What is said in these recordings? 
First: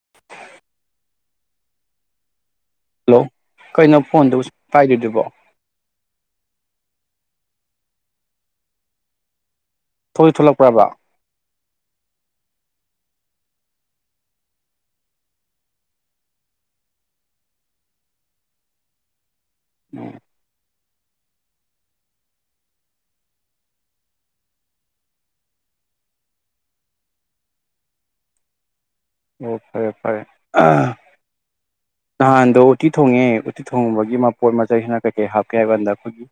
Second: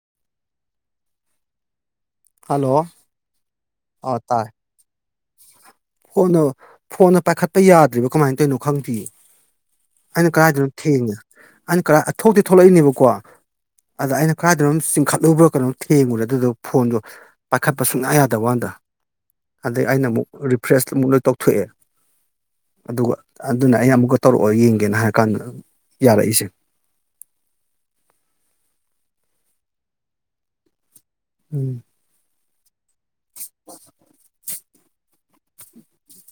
[inaudible] Hello hello ꯀꯩꯅꯣ ꯐꯣꯟꯗꯨꯕꯨ ꯄꯥꯏꯗꯣꯏꯗꯨꯔꯤꯕꯣ ꯆꯠ ꯌꯥꯗ꯭ꯔꯦꯔꯤꯕ ꯀꯃꯥꯏꯅ ꯇꯧꯔꯤꯅꯣ ꯈꯪꯗ ꯑꯩꯅ ꯊꯣꯛꯇꯤ ꯀꯗꯅ ꯊꯣꯛꯂꯛꯄ꯭ꯔꯕ ꯊꯅ ꯑꯩꯅ ꯀꯔ ꯊꯣꯛꯇꯤ ꯊꯣꯛꯂꯛꯏꯅꯦꯕꯀꯣ ꯑꯗ ꯑꯩꯅ ꯀꯗꯥꯏꯗꯅꯣ ꯆꯤꯡꯈꯠꯂꯨꯕ꯭ꯔꯥ ꯀꯩꯅꯣꯝ ꯊꯦꯡꯉꯨꯔꯥ ꯑꯗꯨꯗ ꯐꯣꯟꯗꯣ ꯄꯥꯏꯈꯠꯄ ꯁꯨꯡꯌꯥ ꯌꯥꯗ ꯗꯋꯥꯗ ꯑꯗꯩ ꯑꯩꯅ ꯎꯝ ꯑꯃꯨꯛ ꯔꯤꯐ꯭ꯔꯦꯁ ꯑꯃꯨꯛ ꯂꯣꯏ ꯇꯧꯊꯣꯛꯑꯦ ꯑꯗꯨꯒ ꯑꯗꯨꯅ ꯑꯩ ꯑꯃꯨꯛꯀ ꯇꯧꯔꯛꯑꯣ ꯌꯦꯡꯒꯦꯅ ꯍꯥꯏꯔꯀꯥꯟꯗ ꯌꯥꯔꯛꯏꯁꯦ ꯑꯣ ꯐꯔꯦ ꯐꯔꯦ ꯎꯝ ꯅꯍꯥꯟꯗꯣ ꯎꯠꯇꯤ ꯊꯣꯡꯉꯦ ꯎꯠꯇꯤ ꯊꯣꯡꯕꯒꯤ ꯃꯄꯣꯠ ꯃꯆꯩꯁꯤꯅ ꯀꯩꯀꯩ ꯍꯥꯞꯀꯦ ꯍꯥꯏꯕ ꯀꯥꯟꯗ ꯑꯩꯈꯣꯏꯒꯤ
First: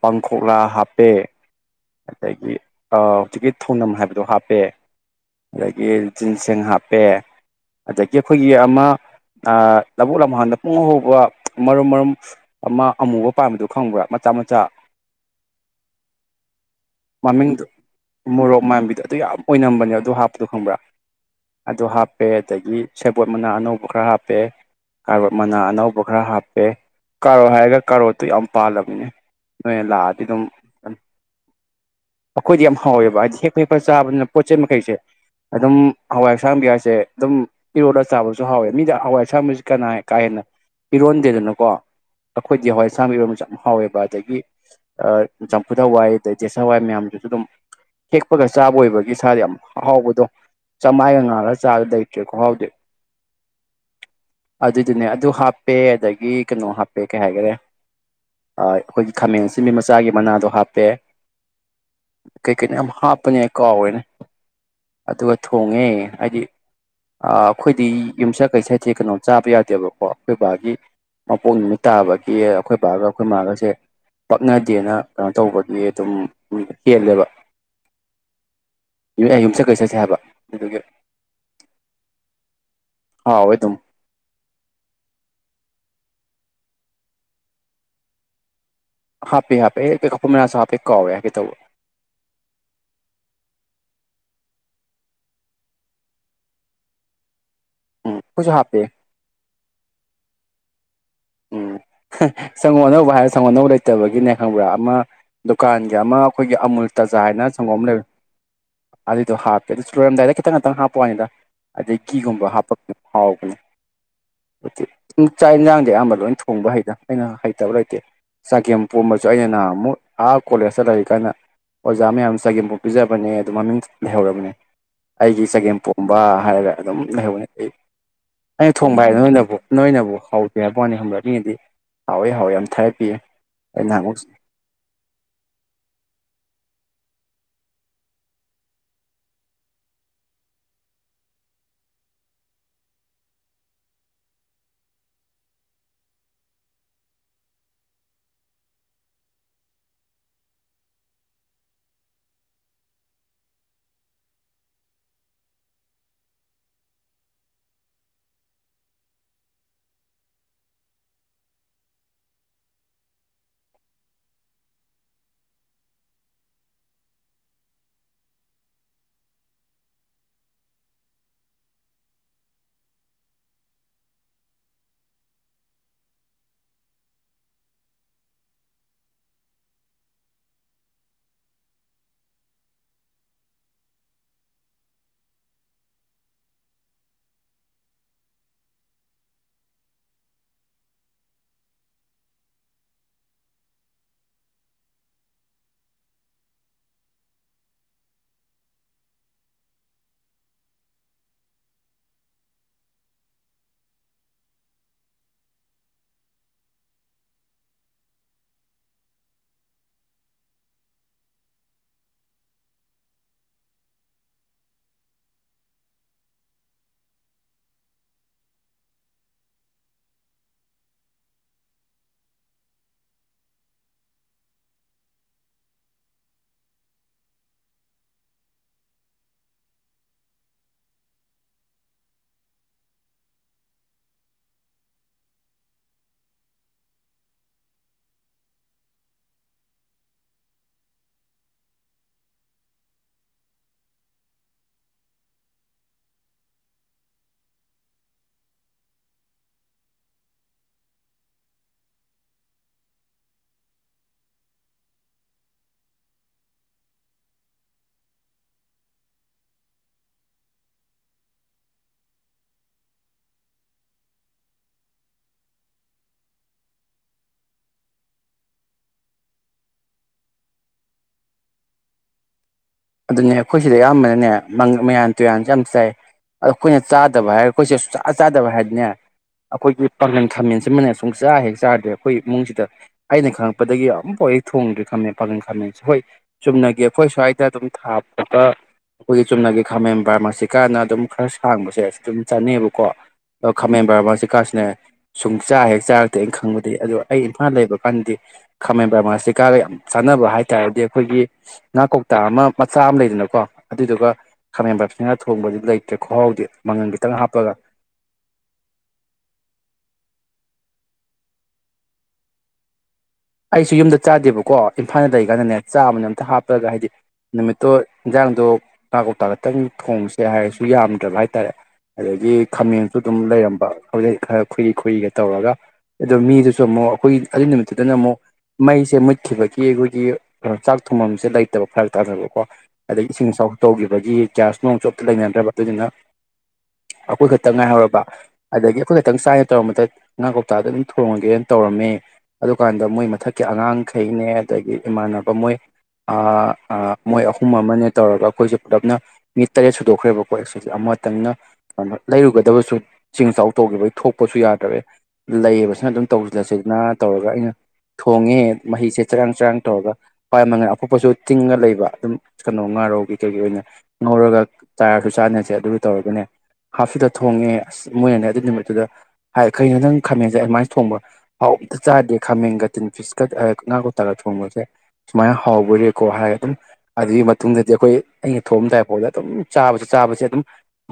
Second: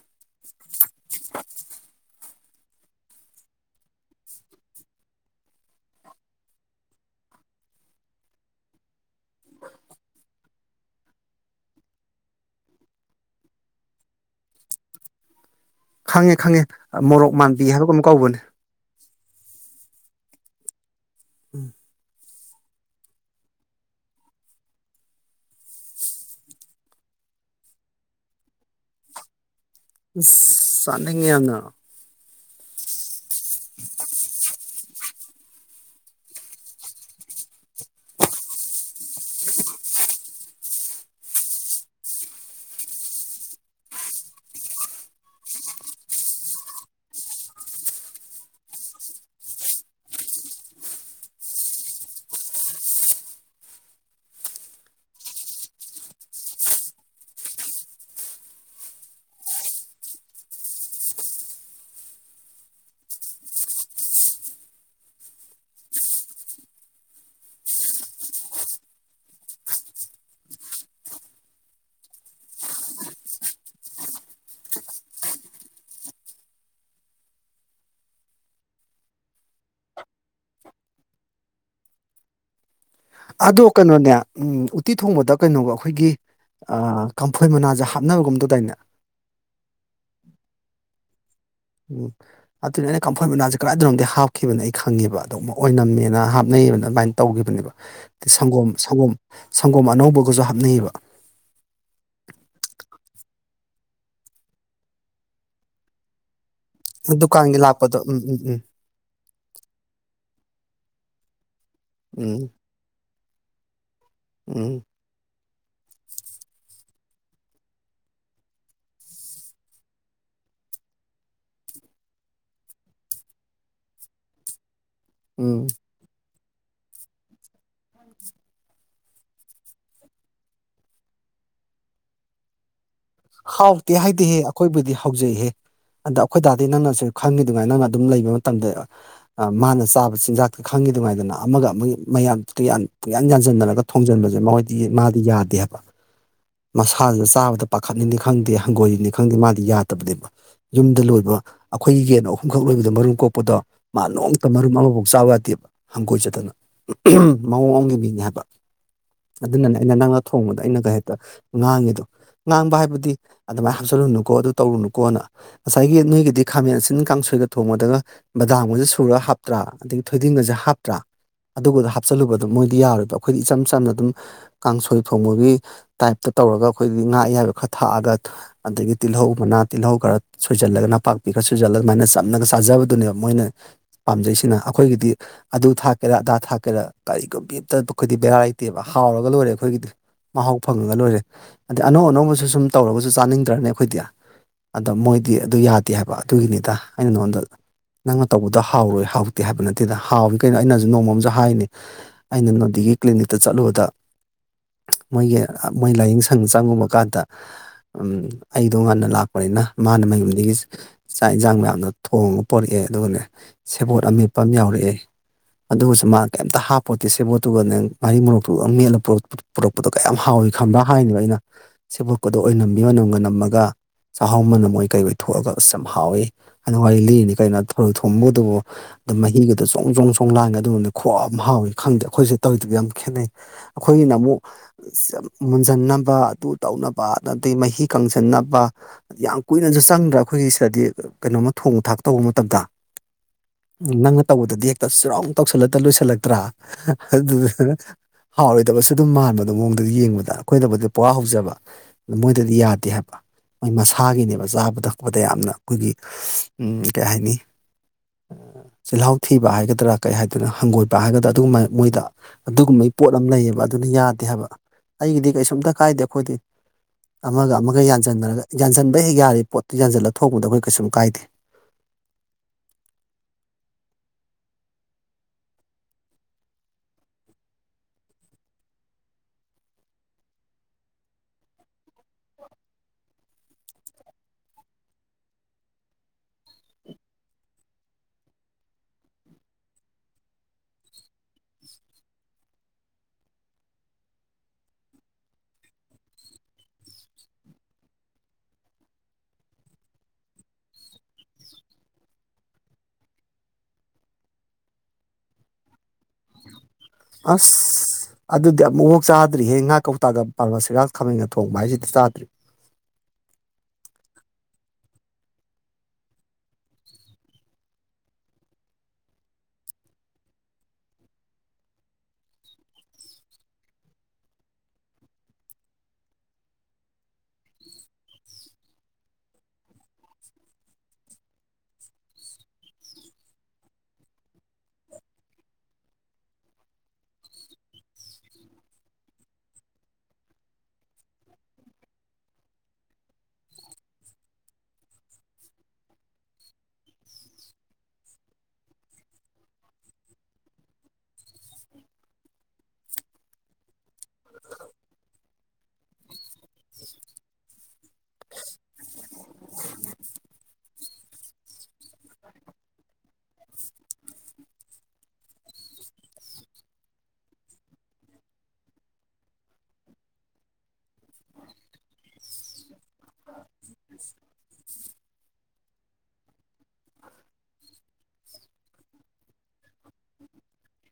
ꯄꯥꯡꯈꯣꯛꯂꯥ ꯍꯥꯞ ꯑꯦ ꯑꯗꯒꯤ ꯍꯧꯖꯤꯛꯀꯤ ꯊꯧꯅꯝ ꯍꯥꯏꯕꯗꯣ ꯍꯥꯞꯄꯦ ꯑꯗꯒꯤ ꯖꯤꯟꯁꯦꯡ ꯍꯥꯞꯄ ꯄꯦ ꯑꯗꯒꯤ ꯑꯩꯈꯣꯏꯒꯤ ꯑꯃ ꯑ ꯂꯕꯨꯔꯃꯍꯥꯟꯗ ꯄꯣꯡ ꯑ ꯍꯧꯕ ꯃꯔꯨꯝ ꯃꯔꯨꯝ ꯑꯃ ꯑꯃꯨꯕ ꯄꯥꯟꯕꯗꯨꯣ ꯈꯪꯕ꯭ꯔꯥ ꯃꯆꯥ ꯃꯆꯥ ꯈꯪꯉꯦ ꯈꯪꯉꯦ ꯃꯣꯔꯣꯛ ꯃꯃꯤꯡꯗꯣ ꯃꯥꯟꯕꯤ ꯍꯥꯏꯕꯒꯨꯝꯝ ꯀꯧꯕꯅꯤ ꯃꯣꯔꯣꯛ ꯃꯥꯟꯕꯤꯗꯣ ꯑꯗꯨ ꯌꯥꯝ ꯑꯣꯏꯅꯝꯕꯅꯦ ꯑꯗꯨ ꯍꯥꯞꯄꯗꯣ ꯈꯪꯕ꯭ꯔꯥ ꯑꯗꯨ ꯍꯥꯞ ꯍꯥꯞꯄꯦ ꯑꯗꯒꯤ ꯁꯦꯕꯣꯠ ꯃꯅꯥ ꯑꯅꯧꯕ ꯈꯔ ꯍꯥꯞꯄꯦ ꯀꯥꯔꯔꯕꯣꯠ ꯃꯅꯥ ꯑꯅꯧꯕ ꯈꯔ ꯍꯥꯞꯄꯦ ꯀꯥꯔꯣ ꯍꯥꯏꯔꯒ ꯀꯥꯔꯣꯠꯇꯣ ꯌꯥꯝ ꯄꯥꯜꯂꯕꯅꯦ ꯅꯣꯏꯅ ꯂꯥꯛꯑꯗꯤ ꯆꯥꯟꯅꯤꯡꯉ ꯌꯥꯉ ꯄꯈꯣꯏꯗꯤ ꯌꯥꯝꯦꯝ ꯍꯥꯎꯣꯏꯕ ꯍꯦꯛ ꯍꯦꯛꯄ ꯆꯥꯅꯤꯅ ꯄꯣꯠ ꯆꯩ ꯃꯈꯩꯁꯦ ꯑꯦꯗꯝꯝ ꯍꯋꯥꯏ ꯌꯦꯟꯁꯥꯡꯕꯤꯌꯥꯁꯦ ꯑꯗꯨꯝ ꯏꯔꯣꯗ ꯆꯥꯕꯁꯨ ꯍꯥꯎꯋꯦ ꯃꯤꯗ ꯍꯋꯥꯏ ꯏꯁꯥꯕꯁꯤ ꯀꯅꯥ ꯀꯥ ꯍꯦꯟꯅ ꯏꯔꯣꯟꯗꯦꯗꯅꯀꯣ ꯑꯩꯈꯣꯏꯗꯤ ꯍꯋꯥꯏ ꯁꯥꯡꯕꯤ ꯏꯔꯣꯟꯕꯁꯨ ꯌꯥꯝ ꯍꯥꯎꯋꯦꯕ ꯑꯗꯒꯤ ꯆꯝꯐꯨꯗ ꯍꯋꯥꯏ ꯑꯗꯩ ꯗꯦꯁ ꯍꯋꯥꯏ ꯃꯌꯥꯝꯗꯨꯁꯨ ꯑꯗꯨꯝ ꯍꯦꯛꯄꯒ ꯆꯥꯕ ꯑꯣꯏꯕꯒꯤ ꯏꯁꯥꯗ ꯌꯥꯝ ꯍꯥꯎꯕꯗꯣ ꯆꯛꯃꯥꯏꯗ ꯉꯜꯂꯒ ꯉꯔ ꯆꯥꯔ ꯂꯩꯇ꯭ꯔꯦ ꯈꯍꯥꯎꯗꯦ ꯑꯗꯨꯏꯗꯨꯅꯦ ꯑꯗꯨ ꯍꯥꯞꯄꯦ ꯑꯗꯒꯤ ꯀꯩꯅꯣ ꯍꯥꯞꯄꯦ ꯀꯩ ꯍꯥꯏꯈꯔꯦ ꯑꯩꯈꯣꯏꯒꯤ ꯈꯥꯃꯦꯟ ꯑꯁꯤꯤꯟꯕꯤ ꯃꯆꯥꯒꯤ ꯃꯅꯥꯗꯣ ꯍꯥꯞꯄꯦ ꯀꯩ ꯀꯩꯅꯣ ꯌꯥꯝ ꯍꯥꯞꯄꯅꯦ ꯀꯥꯎꯔꯦꯅꯦ ꯑꯗꯨꯒ ꯊꯣꯡꯉꯦ ꯍꯥꯏꯗꯤ ꯑꯩꯈꯣꯏꯗꯤ ꯌꯨꯝꯁꯀꯩ ꯁꯩꯠꯇꯦ ꯀꯩꯅꯣ ꯆꯥꯕ ꯌꯥꯗꯦꯕꯀꯣ ꯑꯩꯈꯣꯏ ꯕꯥꯒꯤ ꯃꯄꯣꯛ ꯅꯨꯃꯤꯠ ꯇꯥꯕꯒꯤ ꯑꯩꯈꯣꯏ ꯕꯥꯒ ꯑꯩꯈꯣꯏ ꯃꯥꯒꯁꯦ ꯄꯛꯅꯗꯦꯅ ꯀꯩꯅꯣ ꯇꯧꯕꯒꯤ ꯑꯗꯨꯝ ꯍꯦꯜꯂꯦꯕ ꯌꯨꯝꯁꯩꯀꯩ ꯁꯩꯠꯁꯦ ꯍꯥꯏꯕ ꯑꯗꯨꯒꯤ ꯍꯥꯎꯋꯦ ꯑꯗꯣ ꯑꯗꯨꯝ ꯀꯩꯅꯣꯅꯦ ꯎꯝ ꯎꯠꯇꯤ ꯊꯣꯡꯕꯗ ꯀꯩꯅꯣꯒ ꯑꯩꯈꯣꯏꯒꯤ ꯀꯝꯐꯣꯏ ꯃꯅꯥꯁꯦ ꯍꯥꯞꯅꯕꯒꯨꯝ ꯇꯧꯗꯥꯏꯅꯦ ꯍꯥꯄꯦ ꯍꯥꯄꯦ ꯀꯄꯑꯣꯏ ꯃꯅꯁꯥ ꯍꯥꯄꯦ ꯀꯥꯎꯋꯥꯋ ꯌꯥ ꯀꯦ ꯇꯧꯕ ꯎꯝ ꯑꯗꯨꯅꯦ ꯑꯩꯅ ꯀꯝꯐꯣꯏ ꯃꯅꯥꯁꯦ ꯀꯗꯥꯏꯗꯅꯣꯝꯗꯤ ꯍꯥꯞꯈꯤꯕꯅ ꯑꯩ ꯈꯪꯉꯦꯕ ꯑꯗꯨ ꯑꯣꯏꯅꯝꯃꯦꯅ ꯍꯥꯞꯅꯩꯕꯅ ꯑꯗꯨꯃꯥꯏꯅ ꯇꯧꯈꯤꯕꯅꯦꯕ ꯎꯝ ꯑꯩꯈꯣꯏꯁꯨ ꯁꯪꯒꯣꯝ ꯍꯥꯞꯄꯦ ꯁꯪꯒꯣꯝ ꯁꯪꯒꯣꯝ ꯑꯅꯧꯕꯧꯕꯒꯖꯨ ꯅꯕ [unintelligible] [unintelligible] ꯐꯠꯇꯕꯒꯤꯅꯦ ꯈꯪꯕ꯭ꯔꯥ ꯑꯃ ꯗꯨꯀꯥꯟꯒꯤ ꯑꯃ ꯑꯩꯈꯣꯏꯒꯤ ꯑꯃꯨꯜ ꯇꯖꯥ ꯍꯥꯏꯅ ꯗꯨꯀꯥꯟꯒꯤ ꯁꯪꯒꯣꯝ ꯑꯃ ꯂꯥꯛꯄꯗꯣ ꯂꯩꯕ ꯎꯝ ꯎꯝ ꯑꯗꯨꯏꯗꯣ ꯍꯥꯞꯄꯦ ꯑꯗꯨ ꯂꯣꯏꯔꯝꯗꯥꯏꯗ ꯈꯥꯠꯇ ꯈꯥꯠꯇ ꯍꯥꯄꯋ꯭ꯅꯤꯗ ꯑꯗꯩ ꯘꯤꯒꯨꯝꯕ ꯎꯝ ꯍꯥꯞꯄ [unintelligible] ꯎꯝ ꯎꯝ ꯆꯥꯛ ꯏꯟꯁꯥꯡꯗꯤ ꯑꯌꯥꯝꯕ ꯂꯣꯏ ꯊꯣꯡꯕ ꯍꯩꯇꯦ ꯑꯩꯅ ꯍꯩꯇꯕ ꯂꯩꯇꯦ ꯆꯒꯦꯝ ꯄꯣꯝꯕꯁꯨ ꯑꯩꯅ ꯅꯍꯥꯟ ꯑꯃꯨꯛ ꯑꯥ ꯀꯣꯂꯦꯖꯇ ꯂꯩꯔꯤ ꯀꯥꯟꯗ ꯑꯣꯖꯥ ꯃꯌꯥꯝ ꯆꯒꯦꯝ ꯄꯣꯝ ꯄꯤꯖꯕꯅꯦ ꯑꯗꯨ ꯃꯃꯤꯡ ꯂꯩꯍꯧꯔꯕꯅꯦ ꯑꯩꯒꯤ ꯎꯝ ꯆꯒꯦꯝ ꯄꯣꯝꯕ ꯍꯥꯏꯔꯒ ꯑꯗꯨꯝ ꯂꯩꯍꯧꯅꯤ ꯑꯩ ꯑꯩꯅ ꯊꯣꯡꯕ ꯍꯥꯏꯔꯦ ꯅꯣꯏꯅꯕꯨ ꯅꯣꯏꯅꯕꯨ ꯍꯧꯗꯦ ꯍꯥꯏꯕ ꯋꯥꯅꯤ ꯍꯧꯗꯛꯔꯤꯉꯩꯗꯤ ꯍꯥꯎꯋꯦ ꯍꯥꯎꯏ ꯌꯥꯝ ꯊꯥꯏꯠ ꯍꯥꯎꯇꯦ ꯍꯥꯏꯗꯤꯍꯦ ꯑꯈꯣꯏꯕꯨꯗꯤ ꯍꯥꯎꯖꯩꯍꯦ ꯑꯗ ꯑꯈꯣꯏ ꯗꯥꯗꯤ ꯅꯪꯅꯁꯨ ꯈꯪꯉꯤꯗꯨꯉꯥꯏ ꯅꯪꯅ ꯑꯗꯨꯝ ꯂꯩꯕ ꯃꯇꯝꯗ ꯑ ꯃꯥꯅ ꯆꯥꯕ ꯆꯤꯟꯖꯥꯛꯇ ꯈꯪꯉꯤꯗꯨꯉꯥꯏꯗꯅ ꯑꯃꯒ ꯑꯃꯒꯤ ꯃꯌꯥꯝ ꯇꯨꯌꯥꯟ ꯄꯨꯡꯌꯥꯟ ꯌꯥꯟꯖꯟꯅꯔꯒ ꯊꯣꯡꯖꯤꯟꯕꯖꯦ ꯃꯣꯏꯗꯤ ꯃꯥꯗꯤ ꯌꯥꯗꯦ ꯍꯥꯏꯕ꯫ ꯃꯁꯥꯖꯤꯗ ꯆꯥꯕꯗ ꯄꯥꯛ ꯈꯠꯅꯤꯅꯤ ꯈꯪꯗꯦ ꯍꯪꯒꯣꯏꯔꯤꯅꯤ ꯈꯪꯗꯦ ꯃꯥꯗꯤ ꯌꯥꯗꯕꯅꯦꯕ ꯌꯨꯝꯗ ꯂꯣꯏꯕ ꯑꯈꯣꯏꯒꯤ ꯀꯩꯅꯣ ꯑꯍꯨꯝꯈꯛ ꯂꯣꯏꯕꯗ ꯃꯔꯨꯝ ꯀꯣꯛꯄꯗꯣ ꯃꯥ ꯅꯣꯡꯃꯇ ꯃꯔꯨꯝ ꯑꯃꯕꯨꯛ ꯆꯥꯎ ꯌꯥꯗꯦꯕ ꯍꯪꯒꯣꯏꯖꯗꯅ꯫ ꯃꯑꯣꯡ ꯑꯃꯒꯤ ꯃꯤꯅꯤ ꯍꯥꯏꯕ꯫ ꯑꯗꯨꯅꯅꯦ ꯑꯩꯅ ꯅꯪꯅ ꯊꯣꯡꯕꯗ ꯑꯩꯅ ꯀ ꯍꯦꯛꯇ ꯉꯥꯡꯉꯤꯗꯣ꯫ ꯉꯥꯡꯕ ꯍꯥꯏꯕꯗꯤ ꯑꯗꯨꯃꯥꯏ ꯍꯥꯞꯆꯜꯂꯨꯅꯨꯀꯣ ꯑꯗꯨ ꯇꯧꯔꯨꯅꯨꯀꯣꯅ꯫ ꯉꯁꯥꯏꯒꯤ ꯅꯣꯏꯒꯤꯗꯤ ꯈꯥꯃꯦꯟ ꯑꯁꯤꯟ ꯀꯥꯡꯁꯣꯏꯒ ꯊꯣꯡꯉꯗꯒ ꯕꯗꯥꯝꯒꯖꯦ ꯁꯨꯔ ꯍꯥꯞꯇ꯭ꯔꯥ ꯑꯗꯒꯤ ꯊꯣꯏꯗꯤꯡꯒꯖꯦ ꯍꯥꯞꯇ꯭ꯔꯥ ꯑꯗꯨꯒꯗꯣ ꯍꯥꯞꯆꯜꯂꯨꯕꯗꯣ ꯃꯣꯏꯗꯤ ꯌꯥꯔꯣꯏꯕ ꯑꯈꯣꯏꯗꯤ ꯏꯆꯝ ꯆꯝꯅ ꯑꯗꯨꯝ ꯀꯥꯡꯁꯣꯏ ꯊꯣꯡꯕꯒꯤ ꯇꯥꯏꯞꯇ ꯇꯧꯔꯒ ꯑꯈꯣꯏꯒꯤ ꯉꯥ ꯑꯌꯥꯏꯕ ꯈꯔ ꯊꯥꯛꯑꯒ ꯑꯗꯒꯤ ꯇꯤꯜꯍꯧ ꯃꯅꯥ ꯇꯤꯜꯍꯧ ꯈꯔ ꯁꯣꯏꯖꯜꯂꯒ ꯅꯄꯥꯛꯄꯤ ꯈꯔ ꯁꯣꯏꯖꯜꯂꯒ ꯑꯗꯨꯃꯥꯏꯅ ꯆꯝꯅꯒ ꯆꯥꯖꯕꯗꯨꯅꯦꯕ ꯃꯣꯏꯅ ꯄꯥꯝꯖꯩꯁꯤꯅ ꯑꯈꯣꯏꯒꯤꯗꯤ ꯑꯗꯨ ꯊꯥꯛꯀꯦꯔꯥ ꯑꯗꯥ ꯊꯥꯛꯀꯦꯔꯥ ꯀꯔꯤꯒꯨꯝꯕꯤ ꯑꯝꯇ ꯑꯈꯣꯏꯗꯤ ꯕꯦꯔꯥ ꯂꯩꯇꯦꯕ ꯍꯥꯎꯔꯒ ꯂꯣꯏꯔꯦ ꯑꯈꯣꯏꯒꯤꯗꯤ ꯃꯍꯥꯎ ꯐꯪꯉꯒ ꯂꯣꯏꯔꯦ꯫ ꯑꯗꯩ ꯑꯅꯧ ꯑꯅꯧꯕꯁꯨ ꯁꯨꯝ ꯇꯧꯔꯒꯁꯨ ꯆꯥꯅꯤꯡꯗ꯭ꯔꯅꯦ ꯑꯈꯣꯏꯗꯤ? ꯑꯗ ꯃꯣꯏꯗꯤ ꯑꯗꯨ ꯌꯥꯗꯦ ꯍꯥꯏꯕ ꯑꯗꯨꯒꯤꯅꯤꯗꯥ ꯑꯩꯅ ꯅꯉꯣꯟꯗ ꯅꯪꯅ ꯇꯧꯕꯗꯣ ꯍꯥꯎꯔꯣꯏ ꯍꯥꯎꯇꯦ ꯍꯥꯏꯕ ꯅꯠꯇꯦꯗ ꯍꯥꯎꯋꯤ ꯀꯩꯅꯣ ꯑꯩꯅꯖꯨ ꯅꯣꯡꯃꯝꯖꯨ ꯍꯥꯏꯅꯦ ꯑꯩꯅ ꯅꯨꯡꯇꯤꯒꯤ ꯀ꯭ꯂꯤꯅꯤꯛꯇ ꯆꯠꯂꯨꯕꯗ ꯃꯣꯏꯒꯤ ꯑ ꯃꯣꯏ ꯂꯥꯏꯌꯦꯡꯁꯪ ꯍꯪ ꯆꯪꯉꯨꯝꯕ ꯀꯥꯟꯗ ꯎꯝ ꯑꯩꯗꯣ ꯉꯟꯅ ꯂꯥꯛꯄꯅꯤꯅ ꯃꯥꯅ ꯃꯌꯨꯝꯗꯒꯤ ꯆꯥꯛ ꯢꯟꯖꯥꯡ ꯃꯌꯥꯝꯗꯣ ꯊꯣꯡꯉ ꯄꯣꯔꯛꯑꯦ ꯑꯗꯨꯒꯅꯦ ꯁꯦꯕꯣꯠ ꯑꯃꯦꯠꯄ ꯑꯝ ꯌꯥꯎꯔꯛꯑꯦ ꯑꯗꯨꯒꯁꯨ ꯃꯥꯅ ꯀ꯭ꯌꯝꯇ ꯍꯥꯞꯄꯣꯠꯇꯦ ꯁꯦꯕꯣꯠꯇꯨꯒ ꯅꯦꯡ ꯉꯥꯔꯤ ꯃꯣꯔꯣꯛꯇꯨꯒ ꯃꯦꯠꯂ ꯄꯨꯔꯛ ꯄꯨꯔꯛꯄꯗꯣ ꯀꯌꯥꯝ ꯍꯥꯎꯋꯤ ꯈꯪꯕ꯭ꯔꯥ꯫ ꯍꯥꯏꯅꯦꯕ ꯑꯩꯅ ꯁꯦꯕꯣꯠꯀꯗꯣ ꯑꯣꯏꯅꯝꯕꯤ ꯑꯣꯏꯅꯝꯒ ꯅꯝꯃꯒ ꯆꯥꯛꯍꯥꯎ ꯃꯅꯝꯑꯣꯏ ꯀꯩ ꯑꯣꯏ ꯊꯣꯛꯑꯒ ꯑꯁ ꯌꯥꯝ ꯍꯥꯎꯋꯤ ꯑꯗꯨ ꯋꯥꯔꯤ ꯂꯤꯔꯤꯅꯤ ꯀꯩꯅꯣ ꯊꯔꯣꯏ ꯊꯣꯡꯕꯕꯨꯗꯨꯕꯨ ꯑꯗꯨꯝ ꯃꯍꯤꯒꯗꯣ ꯆꯣꯡ ꯆꯣꯡ ꯆꯣꯡ ꯂꯥꯡꯒ ꯑꯗꯨꯒꯅꯦ ꯈꯨꯋꯥꯎ ꯑꯝ ꯍꯥꯎꯋꯤ ꯈꯪꯗꯦ ꯑꯈꯣꯏꯖꯨ ꯇꯧꯔꯤꯗꯨꯒ ꯌꯥꯝ ꯈꯦꯠꯅꯩ꯫ ꯑꯈꯣꯏꯒꯤꯅ ꯑꯃꯨꯛ ꯃꯨꯟꯖꯟꯅꯕ ꯑꯗꯨ ꯇꯧꯅꯕ ꯑꯗꯩ ꯃꯍꯤ ꯀꯪꯁꯟꯅꯕ ꯌꯥꯝ ꯀꯨꯏꯅꯖꯨ ꯆꯪꯗ꯭ꯔꯥ ꯑꯈꯣꯏꯒꯤ ꯁꯤꯗꯗꯤ ꯀꯩꯅꯣꯝꯃ ꯊꯣꯡ ꯊꯥꯛ ꯇꯧꯕ ꯃꯇꯝꯗ꯫ ꯅꯪꯅ ꯇꯧꯕꯗꯗꯤ ꯍꯦꯛꯇ ꯆ꯭ꯔꯣꯡ ꯇꯧꯁꯤꯜꯂ ꯍꯦꯛꯇ ꯂꯣꯏꯁꯤꯜꯂꯛꯇ꯭ꯔꯥ ꯑꯗꯨꯗꯨꯅ ꯍꯥꯎꯔꯣꯏꯗꯕꯁꯨ ꯑꯗꯨꯝ ꯃꯥꯟꯕꯗꯣ ꯃꯋꯣꯡꯗꯗ ꯌꯦꯡꯕꯗ꯫ ꯑꯈꯣꯏꯗꯕꯨꯗꯤ ꯄꯋꯥ ꯍꯧꯖꯕ, ꯃꯣꯏꯗꯗꯤ ꯌꯥꯗꯦ ꯍꯥꯏꯕ ꯃꯣꯏ ꯃꯁꯥꯒꯤꯅꯦꯕ ꯆꯥꯕ ꯊꯛꯄꯗ ꯌꯥꯝꯅ ꯑꯈꯣꯏꯒꯤ ꯎꯝ ꯀꯩꯍꯥꯏꯅꯤ ꯎꯝ ꯆꯤꯜꯍꯥꯎ ꯊꯤꯕ ꯍꯥꯏꯒꯗ꯭ꯔꯥ ꯀꯩ ꯍꯥꯏꯗꯨꯅꯣ ꯍꯪꯒꯣꯏꯕ ꯍꯥꯏꯒꯗ꯭ꯔꯥ ꯑꯗꯨꯒꯨꯝꯃꯥꯢ ꯃꯣꯏꯗ ꯑꯗꯨꯒꯨꯝꯕꯒꯩ ꯄꯣꯠ ꯑꯝ ꯂꯩꯌꯦꯕ ꯑꯗꯨꯅ ꯌꯥꯗꯦ ꯍꯥꯏꯕ꯫ ꯑꯩꯒꯤꯗꯤ ꯀꯩꯁꯨꯝꯇ ꯀꯥꯏꯗꯦ ꯑꯈꯣꯏꯗꯤ꯫ ꯑꯃꯒ ꯑꯃꯒ ꯌꯥꯟꯖꯟꯅꯔꯒ ꯌꯥꯟꯖꯟꯕ ꯍꯦꯛ ꯌꯥꯔꯦ ꯄꯣꯠꯇꯨ ꯌꯥꯟꯖꯤꯜꯂ ꯊꯣꯡꯕꯗ ꯑꯈꯣꯏ ꯀꯩꯁꯨꯝ ꯀꯥꯏꯗꯦ꯫ ꯑꯗꯨꯅꯦ ꯑꯩꯈꯣꯏ ꯁꯤꯗ ꯑꯌꯥꯝꯕꯅꯅꯦ ꯃꯌꯥꯟ ꯇꯨꯌꯥꯟꯁꯨꯦ ꯌꯥꯝ ꯆꯥꯏ ꯑꯗꯣ ꯑꯩꯈꯣꯏꯅ ꯆꯥꯗꯕ ꯍꯥꯏꯔꯒ ꯑꯩꯈꯣꯏꯁꯦ ꯁꯨꯡ ꯆꯥꯛ ꯆꯥꯗꯕ ꯍꯥꯏꯔꯗꯤꯅꯦ ꯑꯩꯈꯣꯏꯒꯤ ꯄꯥꯒꯜ ꯈꯥꯃꯦꯟꯁꯤꯃꯅꯦ ꯁꯨꯡ ꯆꯥ ꯍꯦꯛ ꯆꯥꯗ꯭ꯔꯦ ꯑꯩꯈꯣꯏ ꯏꯃꯨꯡꯁꯤꯗ ꯑꯩꯅ ꯈꯪꯉꯛꯄꯗꯒꯤ ꯑꯃꯨꯐꯥꯎ ꯍꯦꯛ ꯊꯣꯡꯗ꯭ꯔꯤ ꯈꯥꯃꯦꯩ ꯄꯥꯒꯜ ꯈꯥꯃꯦꯟꯁꯦ ꯍꯣꯏ ꯆꯨꯝꯅꯒꯤ ꯑꯩꯈꯣꯏ ꯁ꯭ꯋꯥꯏꯗ ꯑꯗꯨꯝ ꯊꯥ ꯐꯥꯎꯒ ꯑꯩꯈꯣꯏꯒꯤ ꯆꯨꯝꯅꯒꯤ ꯈꯥꯃꯦꯟ ꯕꯔꯃꯥꯁꯤꯀꯥꯅ ꯑꯗꯨꯝ ꯈꯔ ꯁꯥꯡꯕꯁꯦ ꯑꯗꯨꯝ ꯆꯥꯅꯩꯕꯀꯣ ꯑꯗꯣ ꯈꯥꯃꯦꯟ ꯕꯥꯔꯃꯥꯁꯤꯤꯀꯥꯁꯤꯅ ꯁꯨꯡ ꯆꯥꯛ ꯍꯦꯛ ꯆꯥꯔꯛꯇꯦ ꯑꯩꯅ ꯈꯪꯕꯗꯒꯤ ꯑꯗꯣ ꯑꯩ ꯏꯝꯐꯥꯜ ꯂꯩꯕ ꯀꯥꯟꯗꯗꯤ ꯈꯥꯃꯦꯟ ꯕꯔꯃꯥꯁꯤꯀꯥꯒ ꯌꯥꯝ ꯆꯥꯅꯕ ꯍꯥꯏꯇꯥꯥꯔꯗꯤ ꯑꯩꯈꯣꯏꯒꯤ ꯉꯥ ꯀꯧꯇꯥ ꯑꯃ ꯃꯆꯥ ꯑꯃ ꯂꯩꯗꯅꯀꯣ ꯑꯗꯨꯏꯗꯨꯒ ꯈꯥꯃꯦꯟ ꯄꯁꯤꯅ ꯊꯣꯡꯕꯗꯤ ꯂꯩꯇ꯭ꯔꯦ ꯈꯍꯥꯎ ꯅꯤꯗꯤ ꯑꯁ ꯑꯗꯨꯗꯤ ꯑꯃꯨꯛꯐꯥꯎ ꯆꯥꯗ꯭ꯔꯤ ꯍꯦ ꯉꯥ ꯀꯧ ꯇꯥꯒ ꯄꯥꯔꯕꯁꯤꯒ ꯈꯥꯃ‌ꯦꯟꯒ ꯊꯣꯡꯕ ꯍꯥꯏꯁꯤꯗꯤ ꯆꯥꯗ꯭ꯔꯤ ꯑꯩꯁꯨ ꯌꯨꯝꯗ ꯆꯥꯗꯦꯕꯀꯣ ꯏꯝꯐꯥꯜꯗ ꯂꯩꯀꯥꯟꯗꯅꯦ ꯆꯥꯕꯅꯦ ꯑꯝꯇ ꯍꯥꯞꯄꯒ ꯍꯥꯏꯗꯤ ꯅꯨꯃꯤꯠꯇꯣ ꯏꯟꯖꯥꯡꯗꯣ ꯉꯥ ꯀꯣꯛꯇꯥ ꯈꯛꯇꯪ ꯊꯣꯡꯁꯦ ꯍꯥꯏꯔꯁꯨ ꯌꯥꯝꯗ꯭ꯔꯕ ꯍꯥꯏꯇꯥꯔꯦ ꯑꯗꯒꯤ ꯈꯥꯃꯦꯟꯁꯨ ꯑꯗꯨꯝ ꯂꯩꯔꯝꯕ ꯍꯧꯖꯤꯛ ꯈꯔ ꯈꯔꯤ ꯈ ꯈꯨꯔꯤꯒ ꯇꯧꯔꯒ ꯑꯗ ꯃꯤꯗꯨꯁꯨ ꯑꯃꯨꯛ ꯑꯩꯈꯣꯏ ꯑꯗꯨꯒꯤ ꯅꯨꯃꯤꯠꯇꯨꯗꯅ ꯑꯃꯨꯛ ꯃꯩꯁꯦ ꯃꯨꯠꯈꯤꯕꯒꯤ ꯑꯩꯈꯣꯏꯒꯤꯣ ꯆꯥꯛ ꯊꯣꯡꯐꯝꯁꯦ ꯂꯩꯇꯕ ꯐꯔꯛ ꯇꯥꯗꯕꯀꯣ ꯑꯗꯒꯤ ꯏꯁꯤꯡ ꯏꯆꯥꯎ ꯇꯧꯈꯤꯕꯒꯤ ꯒ꯭ꯌꯥꯁ ꯅꯣꯡ ꯆꯣꯞꯇ ꯂꯩꯅꯗ꯭ꯔꯕ ꯑꯗꯨꯗꯨꯅ ꯑꯩꯈꯣꯏ ꯈꯛꯇꯪ ꯉꯥꯏꯍꯧꯔꯕ ꯑꯗꯒꯤ ꯑꯩꯈꯣꯏ ꯈꯛꯇꯪ ꯆꯥꯏꯅ ꯇꯧꯔꯝꯕꯗ ꯉꯥ ꯀꯧꯇꯥꯗ ꯑꯗꯨꯝ ꯊꯣꯡꯉꯒꯦꯅ ꯇꯧꯔꯝꯃꯦ ꯑꯗꯨꯀꯥꯟꯗ ꯃꯣꯏ ꯃꯊꯛꯀꯤ ꯑꯉꯥꯡꯈꯩꯅꯦ ꯑꯗꯒꯤ ꯏꯃꯥꯟꯅꯕ ꯃꯣꯏ ꯃꯣꯏ ꯑꯍꯨꯝ ꯑꯃꯅꯦ ꯇꯧꯔꯒ ꯑꯩꯈꯣꯏꯁꯦ ꯄꯨꯂꯞꯅ ꯃꯤ ꯇꯔꯦꯠ ꯁꯨꯗꯣꯛꯈ꯭ꯔꯦꯕꯀꯣ ꯑꯃꯇꯪꯅ ꯂꯩꯔꯨꯒꯗꯕꯁꯨ ꯆꯤꯡꯆꯥꯎ ꯇꯧꯈꯤꯕꯒꯤ ꯊꯣꯛꯄꯁꯨ ꯌꯥꯗꯕꯦ ꯂꯩꯌꯦꯕꯁꯤꯅ ꯑꯗꯨꯝ ꯇꯧꯁꯤꯜꯂꯁꯤꯗꯅ ꯇꯧꯔꯒ ꯑꯩꯅ ꯊꯣꯡꯉꯦ ꯃꯍꯤꯁꯦ ꯆꯔꯥꯡ ꯆꯔꯥꯡ ꯇꯧꯔꯒ ꯄ ꯃꯒꯅ ꯑꯐꯨꯞꯞꯄꯁꯨ ꯇꯤꯡꯉ ꯂꯩꯕ ꯑꯗꯨꯝ ꯀꯩꯅꯣ ꯉꯥꯔꯧꯒꯤ ꯀꯩꯒꯤ ꯑꯣꯏꯅ ꯉꯧꯔꯒ ꯇꯥꯏꯌꯥꯔꯁꯨ ꯆꯥꯅꯁꯦ ꯑꯗꯨ ꯇꯧꯔꯒꯅꯦ ꯍꯥꯞꯇꯗ ꯊꯣꯡꯉꯦ ꯑꯁ ꯃꯣꯏꯅꯅꯦ ꯑꯗꯨꯒꯤ ꯅꯨꯃꯤꯠꯇꯨꯗ ꯍꯥꯏ ꯀꯣ ꯅꯪ ꯈꯥꯃꯦꯟꯁꯦ ꯑꯦꯗꯨꯃꯥꯏ ꯊꯣꯡꯕ ꯍꯥꯎ ꯑꯝꯇ ꯆꯥꯗꯦ ꯈꯥꯃꯦꯟꯒ ꯇꯤꯟ ꯐꯤꯁꯀꯠ ꯉꯥ ꯀ ꯇꯥꯔ ꯊꯣꯡꯕꯁꯦ ꯁꯨꯃꯥꯏꯅ ꯍꯥꯎꯧꯕꯔꯦꯀꯣ ꯍꯥꯏꯔ ꯑꯗꯨꯝ ꯑꯗꯨꯒꯤ ꯃꯇꯨꯡꯗꯗꯤ ꯑꯩꯈꯣꯏ ꯑꯩꯅ ꯊꯣꯡꯑꯝꯗꯥꯏꯐꯥꯎꯗ ꯑꯗꯨꯝ ꯆꯥꯁꯦ ꯆꯥꯕꯁꯦ ꯑꯗꯨꯝ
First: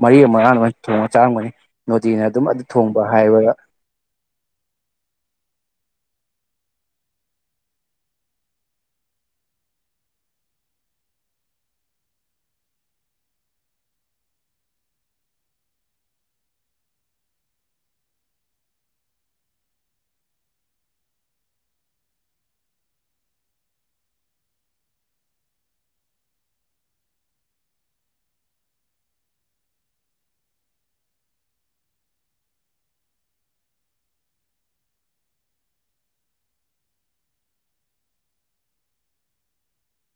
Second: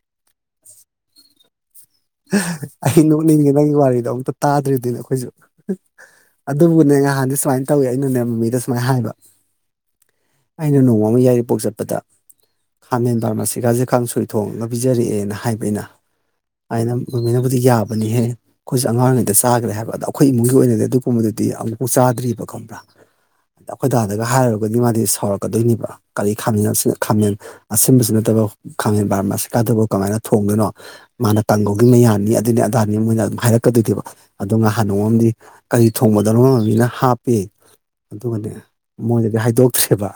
ꯃꯔꯤ ꯑꯃꯥꯡꯅ ꯊꯣꯡꯉ ꯆꯥꯔꯝꯒꯅꯤ ꯅꯣꯗꯤꯅ ꯑꯗꯨꯝ ꯑꯩ ꯊꯣꯡꯕ ꯍꯥꯏꯕ ꯅꯣꯛꯅꯤꯡꯉꯦ ꯅꯪꯒꯤ ꯋꯥꯔꯤꯗꯣ ꯑꯨꯛꯇ ꯇꯥꯗ꯭ꯔꯤꯕꯗꯨꯅꯦ ꯑꯩꯈꯣꯏꯁꯨ ꯑꯗꯨꯕꯨꯅꯦ ꯅꯍꯥꯟꯗꯤ ꯁꯨꯃꯥꯏꯅ ꯇꯧꯋꯦ ꯑꯩꯅꯅꯦ ꯃꯃꯤꯗ ꯁꯨꯃꯥꯏꯅ ꯍꯥꯏꯕ ꯑꯩꯅ ꯅꯣꯡꯃ ꯌꯥꯏꯔꯤꯄꯣꯛ ꯆꯠꯄꯗ ꯈꯥꯃꯦꯟ ꯄꯕꯥꯔꯃꯥꯁꯤ ꯈꯥꯖꯤ ꯈ ꯁꯣꯏ ꯊꯣꯡ ꯂꯧꯕ ꯄꯤꯖꯔꯛꯑꯦꯅ ꯍꯥꯏꯕ ꯑꯩꯅ ꯑꯩꯅ ꯈꯥꯃꯟꯅꯕꯨꯗꯤ ꯌꯥꯕꯅꯤꯍꯦ ꯑꯩꯈꯣꯏꯁꯨ ꯑꯉꯥꯡ ꯑꯣꯏꯔꯤꯉꯩꯗ ꯆꯥꯈ꯭ꯔꯦ ꯍꯥꯏꯕ ꯑꯗ ꯑꯩꯈꯣꯏ ꯏꯃꯨꯡꯒꯤ ꯑꯣꯏꯅꯗꯤ ꯑꯗꯨꯒꯨꯝꯕꯗꯨꯗꯤ ꯑꯃꯨꯛꯐꯥꯎ ꯆꯥꯗ꯭ꯔꯤꯕ ꯈꯪꯕ꯭ꯔꯥ ꯑꯩꯈꯣꯏꯗꯥꯗꯒ ꯍꯥꯏꯔꯨꯔꯒꯗꯤ ꯃꯥꯗꯤ ꯁꯥꯎꯔꯛꯀꯗꯣꯏꯅꯦꯕ ꯀꯔꯤ ꯈꯥꯃꯦꯟ ꯈꯥꯃꯦꯟ ꯑꯁꯤꯟꯕꯁꯨ ꯅꯠꯇꯕ ꯈꯥꯃꯦꯟ ꯕꯥꯔꯝꯕ ꯑꯁꯤꯀꯥꯗꯕ ꯀꯃꯥꯏꯅ ꯊꯣꯡꯗꯅꯣ ꯃꯥꯅ ꯇꯒꯧ ꯑꯗꯨꯪꯅ ꯌꯥꯅꯤ ꯑꯗꯨꯅꯤ ꯑꯗꯥꯅꯤ ꯃꯣꯏꯅ ꯑꯗꯨꯝ ꯍꯥꯏꯔꯛꯀꯗꯣꯏꯗꯕ ꯑꯗꯣ ꯅꯍꯥꯟ ꯅꯣꯡꯝꯗꯤ ꯀꯔꯤ ꯊꯣꯡꯒꯗꯧꯅꯝꯕꯅꯤꯅ ꯍꯥꯞꯄꯦ ꯑꯗꯨꯒꯅꯦ ꯃꯣꯏꯗꯗꯤ ꯍꯥꯏꯗꯣꯛꯇ꯭ꯔꯦꯕ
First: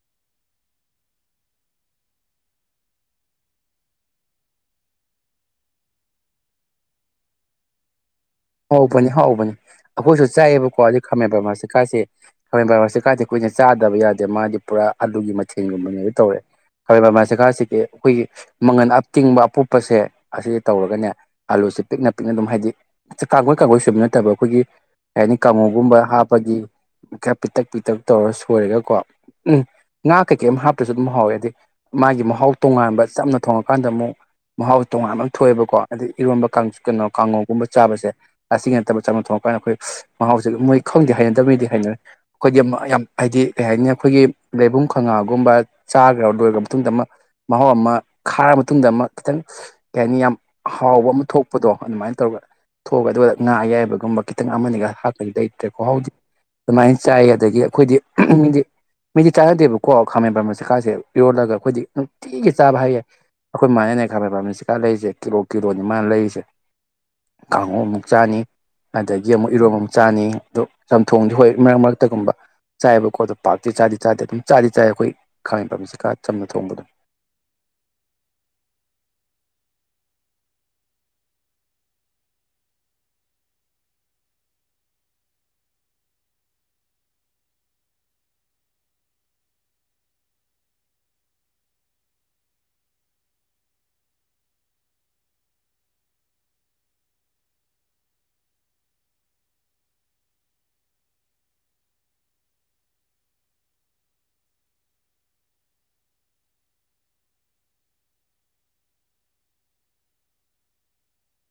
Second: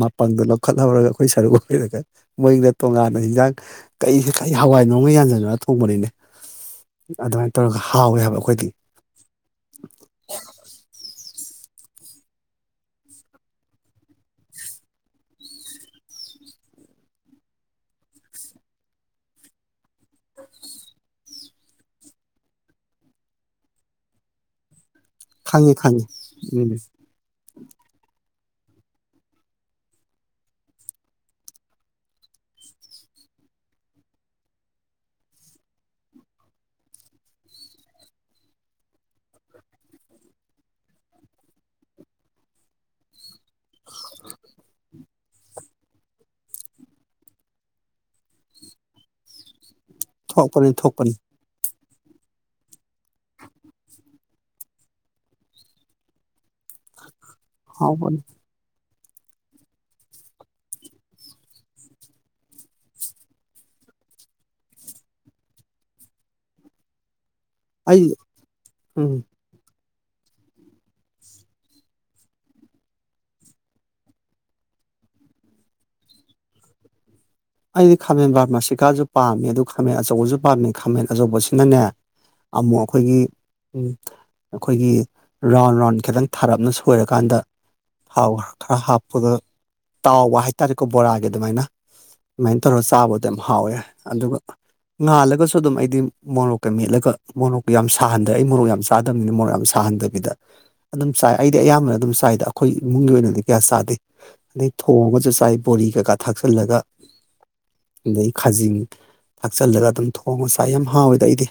ꯃꯄꯪꯗꯣ ꯂꯧꯈꯠꯍꯧꯔꯒ ꯑꯩꯈꯣꯏ ꯁꯔꯨꯛ ꯑꯣꯏꯔꯒ ꯃꯣꯏꯗ ꯇꯣꯉꯥꯟꯅ ꯍꯤꯟꯖꯥꯡ ꯀꯩ ꯀ ꯍꯋꯥꯏ ꯅꯣꯡꯃ ꯌꯥꯟꯖꯟꯅ ꯍꯣꯡꯕꯅꯤꯅꯦ ꯑꯗꯨꯃꯥꯏꯅ ꯇꯧꯔꯒ ꯍꯥꯎꯋꯦ ꯍꯥꯏꯕ ꯑꯩꯈꯣꯏꯗꯤ ꯍꯧꯕꯅꯤ ꯍꯧꯕꯅꯤ ꯑꯩꯈꯣꯏꯁꯨ ꯆꯥꯏꯑꯦꯕꯀꯣ ꯑꯗꯨ ꯈꯝꯃꯦꯕ ꯃꯥ ꯆꯀꯥꯁꯦ ꯈꯥꯋꯥꯦꯝ ꯕꯥꯕꯥ ꯆꯦꯀꯥꯗꯤ ꯑꯩꯈꯣꯏꯅ ꯆꯥꯗꯕ ꯌꯥꯗꯦ ꯃꯥꯗꯤ ꯄꯨꯔꯥ ꯑꯥꯂꯨꯒꯤ ꯃꯊꯦꯜꯒꯨꯝꯕꯅꯦꯣ ꯇꯧꯔꯦ ꯈꯥꯋꯥꯃꯦꯟꯕꯥ꯭ꯔꯕꯥ ꯆꯦꯀꯥꯁꯤꯒꯤ ꯑꯩꯈꯣꯏꯒꯤ ꯃꯪꯒꯜ ꯑꯞꯇꯤꯡꯕ ꯑꯄꯨꯞꯞꯄꯁꯦ ꯑꯁꯤꯗ ꯇꯧꯔꯒꯅꯦ ꯑꯂꯨꯁꯦ ꯄꯤꯛꯅ ꯄꯤꯛꯅ ꯑꯗꯨꯝ ꯍꯥꯏꯗꯤ ꯀꯥꯡꯒꯣꯏ ꯀꯥꯡꯒꯣꯏ ꯁꯣꯏꯕ ꯅꯠꯇꯕ ꯑꯩꯈꯣꯏꯒꯤ ꯍꯥꯏꯅꯤ ꯈꯪꯉꯤ ꯀꯥꯡꯃꯨꯒꯨꯝꯕ ꯈꯪꯉꯤ ꯍꯥꯞꯄꯒꯤ ꯎꯝ ꯄꯤꯛꯇꯛ ꯄꯤꯛꯇꯛ ꯇꯧꯔ ꯁꯣꯏꯔꯒꯀꯣ ꯎꯝ ꯉꯥ ꯀꯩꯀꯩ ꯑꯃ ꯍꯥꯞꯄꯁꯨ ꯑꯗꯨꯝ ꯍꯥꯎꯋꯦ ꯍꯥꯏꯗꯤ ꯃꯥꯒꯤ ꯃꯍꯥꯎ ꯇꯣꯉꯥꯟꯕ ꯆꯝꯅ ꯊꯣꯡꯉꯀꯥꯟꯗ ꯑꯃꯨꯛ ꯃꯍꯥꯎ ꯇꯣꯉꯥꯟꯕ ꯑꯃ ꯊꯣꯛꯑꯦꯕꯀꯣ ꯑꯗꯩ ꯏꯔꯣꯟꯝꯕ ꯀꯥꯡ ꯀꯩꯅꯣ ꯀꯥꯡꯉꯣꯒꯨꯝꯕ ꯆꯥꯕꯁꯦ ꯂꯥꯁꯇꯤꯡ ꯅꯠꯇꯕ ꯆꯥꯅ ꯊꯣꯡꯉꯀꯥꯟꯗ ꯑꯩꯈꯣꯏ ꯃꯍꯥꯎꯁꯦ ꯃꯣꯏ ꯈꯪꯗꯦ ꯍꯩꯅꯗꯕꯅꯤꯗꯤ ꯍꯩꯅꯔꯦ ꯑꯩꯈꯣꯏꯗꯤ ꯌꯥꯝ ꯍꯥꯏꯗꯤ ꯀꯩ ꯍꯥꯏꯅꯤ ꯑꯩꯈꯣꯏꯒꯤ ꯂꯩꯕꯨꯡ ꯈꯥꯉꯥꯒꯨꯝꯕ ꯆꯥꯈ꯭ꯔꯕ ꯂꯣꯏꯈ꯭ꯔ ꯃꯇꯨꯡꯗ ꯑꯃ ꯃꯍꯥꯎ ꯑꯃ ꯈꯥꯔ ꯃꯇꯨꯡꯗ ꯑꯃꯨ ꯈꯤꯇꯪ ꯀꯩ ꯍꯥꯏꯅꯤ ꯌꯥꯝ ꯊꯣꯛꯄꯅꯤ ꯍꯥꯎꯕ ꯊꯣꯛꯄꯅꯤ ꯑꯃ ꯊꯣꯛꯄꯗꯣ ꯑꯗꯨꯃꯥꯏꯅ ꯇꯧꯔꯒ ꯊꯣꯛꯑꯒ ꯑꯗꯨꯒ ꯉꯥ ꯑꯌꯥꯏꯕꯒꯨꯝꯕ ꯈꯤꯇꯪ ꯑꯃꯅꯤꯒ ꯍꯥꯞꯄꯗꯤ ꯂꯩꯇ꯭ꯔꯦꯀꯣ ꯍꯥꯎꯗꯤ ꯑꯗꯨꯃꯥꯏꯅ ꯆꯥꯏ ꯑꯗꯒꯤ ꯑꯩꯈꯣꯏꯗꯤ ꯍꯥꯎꯕꯅꯤ ꯃꯤꯗꯤ ꯃꯤꯗꯤ ꯆꯥꯅꯗꯦꯕꯀꯣ ꯈꯥꯃꯦꯟ ꯄꯝꯕꯟ ꯆꯤꯀꯥꯁꯦ ꯌꯣꯜꯂꯒ ꯑꯩꯈꯣꯏꯗꯤ ꯅꯨꯡꯊꯤꯒꯤ ꯆꯥꯕ ꯍꯥꯏꯌꯦꯏ ꯑꯩꯈꯣꯏ ꯃꯃꯅꯅꯦ ꯈꯥꯃꯦꯟ ꯄꯝꯕꯟ ꯆꯤꯀꯥ ꯂꯩꯔꯤꯁꯦ ꯀꯤꯂꯣ ꯀꯤꯂꯣꯅꯤ ꯃꯥꯅ ꯂꯩꯔꯤꯁꯦ ꯀꯥꯡꯉꯧ ꯑꯩ ꯑꯃꯨꯛ ꯆꯥꯅꯤ ꯎꯝ ꯑꯗꯒꯤ ꯑꯃꯨꯛ ꯏꯔꯣꯝ ꯑꯃꯨ ꯆꯥꯅꯤ ꯑꯗꯣ ꯆꯝꯊꯣꯡꯗꯤ ꯍꯣꯏ ꯃꯔꯛ ꯃꯔꯛꯇꯒꯨꯝꯕ ꯆꯥꯏꯑꯕꯀꯣ ꯑꯗꯣ ꯄꯥꯛꯇꯤ ꯆꯥꯗꯤ ꯆꯥꯗꯦ ꯑꯗꯨꯝ ꯆꯥꯗꯤ ꯆꯥꯏ ꯑꯩꯈꯣꯏ ꯈꯥꯃ‌ꯦꯟꯐꯝꯁꯦ ꯈꯥ ꯆꯝꯅ ꯊꯣꯡꯕ ꯑꯗꯨꯝ ꯑꯩꯗꯤ ꯈꯥꯃꯦꯟ ꯕꯔꯃꯥꯁꯤꯀꯥꯁꯨ ꯄꯥꯝꯃꯦ ꯑꯗꯨ ꯈꯥꯃꯦꯟ ꯑꯆꯧꯕꯁꯨ ꯄꯥꯝꯃꯦ ꯈꯥꯃꯦꯟ ꯑꯆꯧꯕꯁꯤꯅꯅꯦ ꯑꯃꯨꯛ ꯑꯩꯈꯣꯏꯒꯤ ꯑꯩꯈꯣꯏꯒꯤ ꯔꯥꯎꯟ ꯔꯥꯎꯟ ꯈꯤꯇꯪ ꯊꯥꯔꯞꯅ ꯁꯣꯏꯔꯀꯥꯟꯗ ꯊꯥꯎ ꯈꯔ ꯈꯔ ꯍꯥꯞꯄꯒ ꯇꯥꯎꯕ ꯍꯥꯏꯇꯥꯥꯔꯦꯀꯣ ꯕꯣꯔꯥꯒꯤ ꯑꯗꯨꯃꯥꯏꯅ ꯁꯨꯃꯥꯏꯅ ꯇꯧꯔꯒ ꯆꯥꯕꯗ ꯌꯥꯝ ꯍꯥꯎꯋꯦ ꯑꯗꯨꯒ ꯉꯥꯜꯂꯒꯁꯨ ꯑꯗꯨꯝ ꯑꯩꯗꯤ ꯃꯣꯔꯣꯛꯀ ꯃꯦꯠꯂꯒ ꯃꯣꯔꯣꯛꯀ ꯌꯥꯝ ꯁꯥꯍꯟꯗ꯭ꯔꯦ ꯑꯩ ꯃꯣꯔꯣꯛ ꯌꯥꯝ ꯆꯥꯗꯕꯅꯤꯅ ꯃꯣꯔꯣꯛ ꯌꯥꯝ ꯁꯥꯍꯟꯗꯕꯤꯗ ꯑꯗꯨꯝ ꯆꯥꯏ ꯑꯩꯗꯤ ꯑꯌꯥꯝꯕꯅ ꯑꯗꯨꯝ ꯆꯥꯏꯗ ꯑꯩꯈꯣꯏ ꯏꯃꯨꯡꯒꯤ ꯑꯣꯏꯅꯗꯤ ꯀꯌꯥ ꯆꯥꯗꯦ ꯑꯗꯩ ꯊꯣꯡꯉꯒꯁꯨ ꯆꯥꯏ ꯕꯣꯔꯤ ꯀꯩꯀꯥ ꯊꯥꯛꯆꯜꯂꯒ ꯑꯗꯗꯒꯤ ꯈꯥꯖꯤꯡ ꯊꯥꯛꯆꯜꯂꯒ ꯑꯗꯨꯝ ꯊꯣꯡꯉꯁꯥꯏ ꯌꯥꯝ ꯍꯥꯎꯋꯤꯗ ꯑꯩꯗꯤ